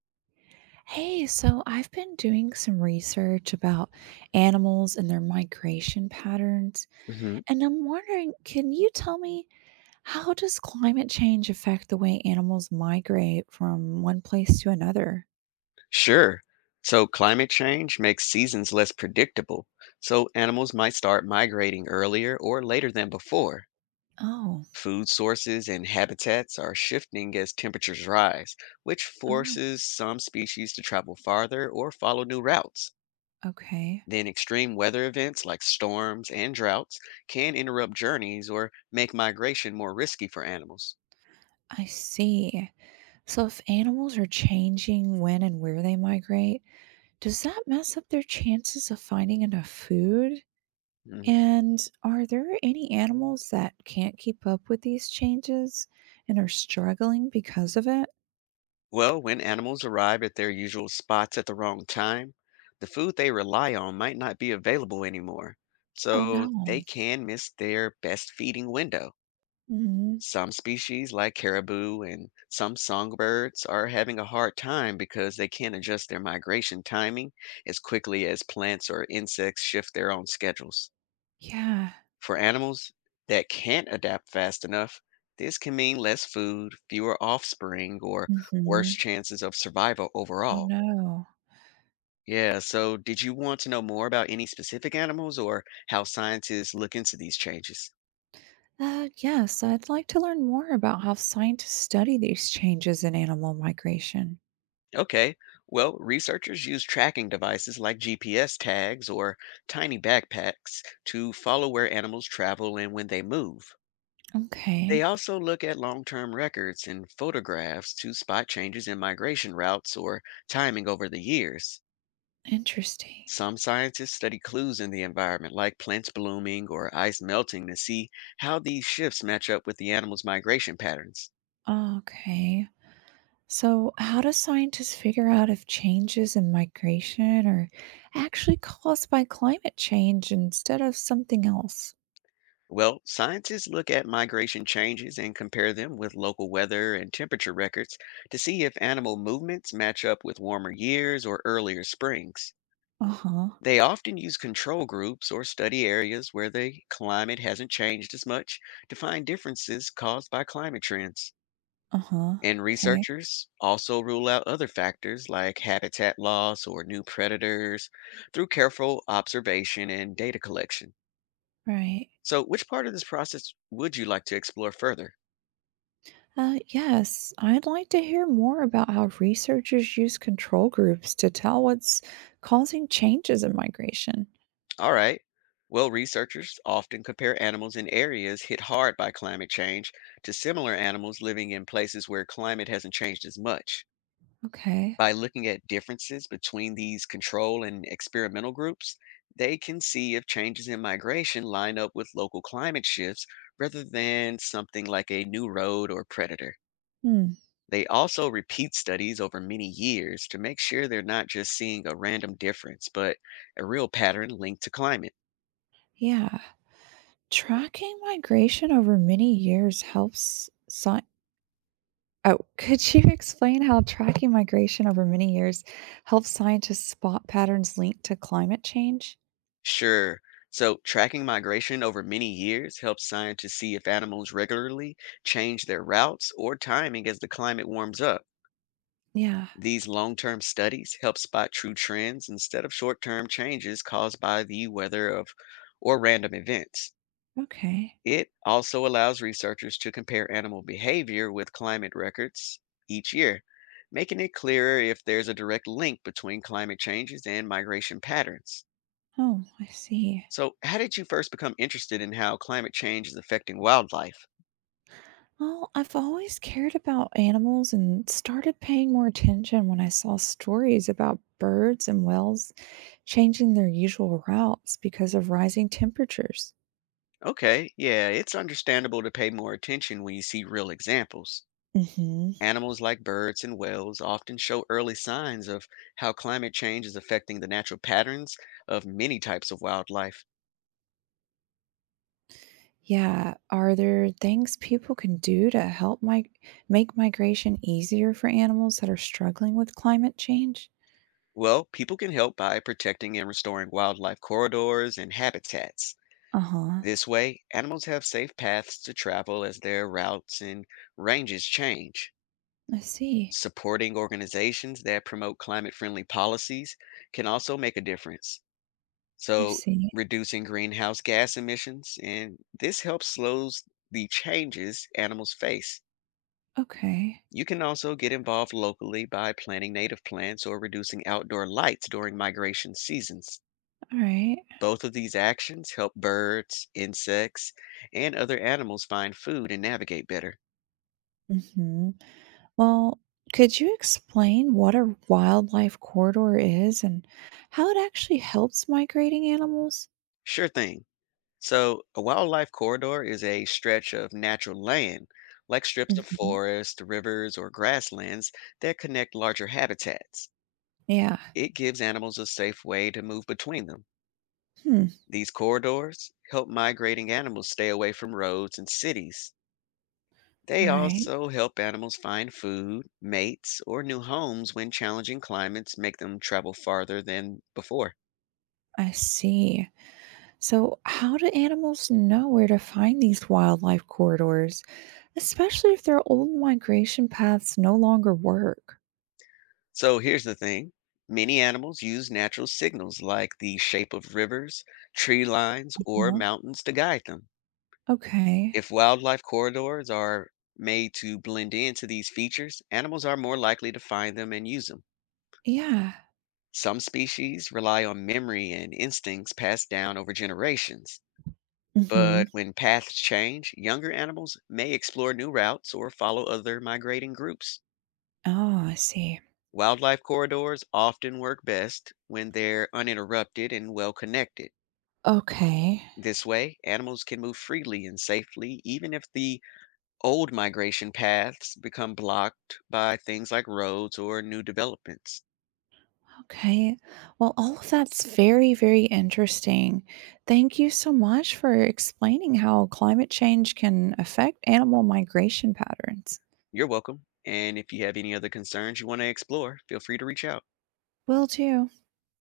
Hey, so I've been doing some research about animals and their migration patterns, hmm and I'm wondering, can you tell me how does climate change affect the way animals migrate from one place to another? Sure. So climate change makes seasons less predictable. So animals might start migrating earlier or later than before. Oh, Food sources and habitats are shifting as temperatures rise, which oh, forces some species to travel farther or follow new routes. okay. Then, extreme weather events like storms and droughts can interrupt journeys or make migration more risky for animals. I see. So if animals are changing when and where they migrate, does that mess up their chances of finding enough food? Mm, And are there any animals that can't keep up with these changes and are struggling because of it? Well, when animals arrive at their usual spots at the wrong time, the food they rely on might not be available anymore, Oh so they no. can miss their best feeding window. Hmm. Some species, like caribou and some songbirds, are having a hard time because they can't adjust their migration timing as quickly as plants or insects shift their own schedules. Yeah. For animals that can't adapt fast enough, this can mean less food, fewer offspring, or worse Hmm. chances of survival Oh overall. no. Yeah, so did you want to know more about any specific animals or how scientists look into these changes? Yes, I'd like to learn more about how scientists study these changes in animal migration. Okay, well, researchers use tracking devices like GPS tags or tiny backpacks to follow where animals travel and when they move. They Okay, also look at long-term records and photographs to spot changes in migration routes or timing over the years. interesting. Some scientists study clues in the environment, like plants blooming or ice melting, to see how these shifts match up with the animal's migration patterns. Okay. So, how do scientists figure out if changes in migration are actually caused by climate change instead of something else? Well, scientists look at migration changes and compare them with local weather and temperature records to see if animal movements match up with warmer years or earlier springs. Uh-huh, They often use control groups or study areas where the climate hasn't changed as much to find differences caused by climate trends. uh-huh. And Okay, researchers also rule out other factors like habitat loss or new predators through careful observation and data collection. right. So, which part of this process would you like to explore further? Yes, I'd like to hear more about how researchers use control groups to tell what's causing changes in migration. All right. Well, researchers often compare animals in areas hit hard by climate change to similar animals living in places where climate hasn't changed as much. Okay. By looking at differences between these control and experimental groups, they can see if changes in migration line up with local climate shifts rather than something like a new road or predator. Hmm. They also repeat studies over many years to make sure they're not just seeing a random difference, but a real pattern linked to climate. Yeah. Tracking migration over many years helps sci- Oh, could you explain how tracking migration over many years helps scientists spot patterns linked to climate change? Sure. So, tracking migration over many years helps scientists see if animals regularly change their routes or timing as the climate warms up. Yeah. These long term studies help spot true trends instead of short term changes caused by the weather of or random events. Okay. It also allows researchers to compare animal behavior with climate records each year, making it clearer if there's a direct link between climate changes and migration patterns. Oh, I see. So, how did you first become interested in how climate change is affecting wildlife? Well, I've always cared about animals and started paying more attention when I saw stories about birds and whales changing their usual routes because of rising temperatures. Okay, yeah, it's understandable to pay more attention when you see real examples. Hmm. Animals like birds and whales often show early signs of how climate change is affecting the natural patterns of many types of wildlife. Yeah, are there things people can do to make migration easier for animals that are struggling with climate change? Well, people can help by protecting and restoring wildlife corridors and habitats. Uh huh. This way, animals have safe paths to travel as their routes and ranges change. I see. Supporting organizations that promote climate friendly policies can also make a difference. I so see. Reducing greenhouse gas emissions, and this helps slows the changes animals face. Okay. You can also get involved locally by planting native plants or reducing outdoor lights during migration seasons. All right. Both of these actions help birds, insects, and other animals find food and navigate better. Mm-hmm. Well, could you explain what a wildlife corridor is and how it actually helps migrating animals? Sure thing. So, a wildlife corridor is a stretch of natural land, like strips of Hmm. forest, rivers, or grasslands that connect larger habitats. Yeah. It gives animals a safe way to move between them. Hmm. These corridors help migrating animals stay away from roads and cities. They All right. also help animals find food, mates, or new homes when challenging climates make them travel farther than before. I see. So, how do animals know where to find these wildlife corridors, especially if their old migration paths no longer work? So here's the thing, many animals use natural signals like the shape of rivers, tree lines, or Well, mountains to guide them. okay. If wildlife corridors are made to blend into these features, animals are more likely to find them and use them. Yeah. Some species rely on memory and instincts passed down over generations. Mm-hmm. But when paths change, younger animals may explore new routes or follow other migrating groups. Oh, I see. Wildlife corridors often work best when they're uninterrupted and well connected. Okay. This way, animals can move freely and safely, even if the old migration paths become blocked by things like roads or new developments. Okay. Well, all of that's very, very interesting. Thank you so much for explaining how climate change can affect animal migration patterns. You're welcome. And if you have any other concerns you want to explore, feel free to reach out. Will do.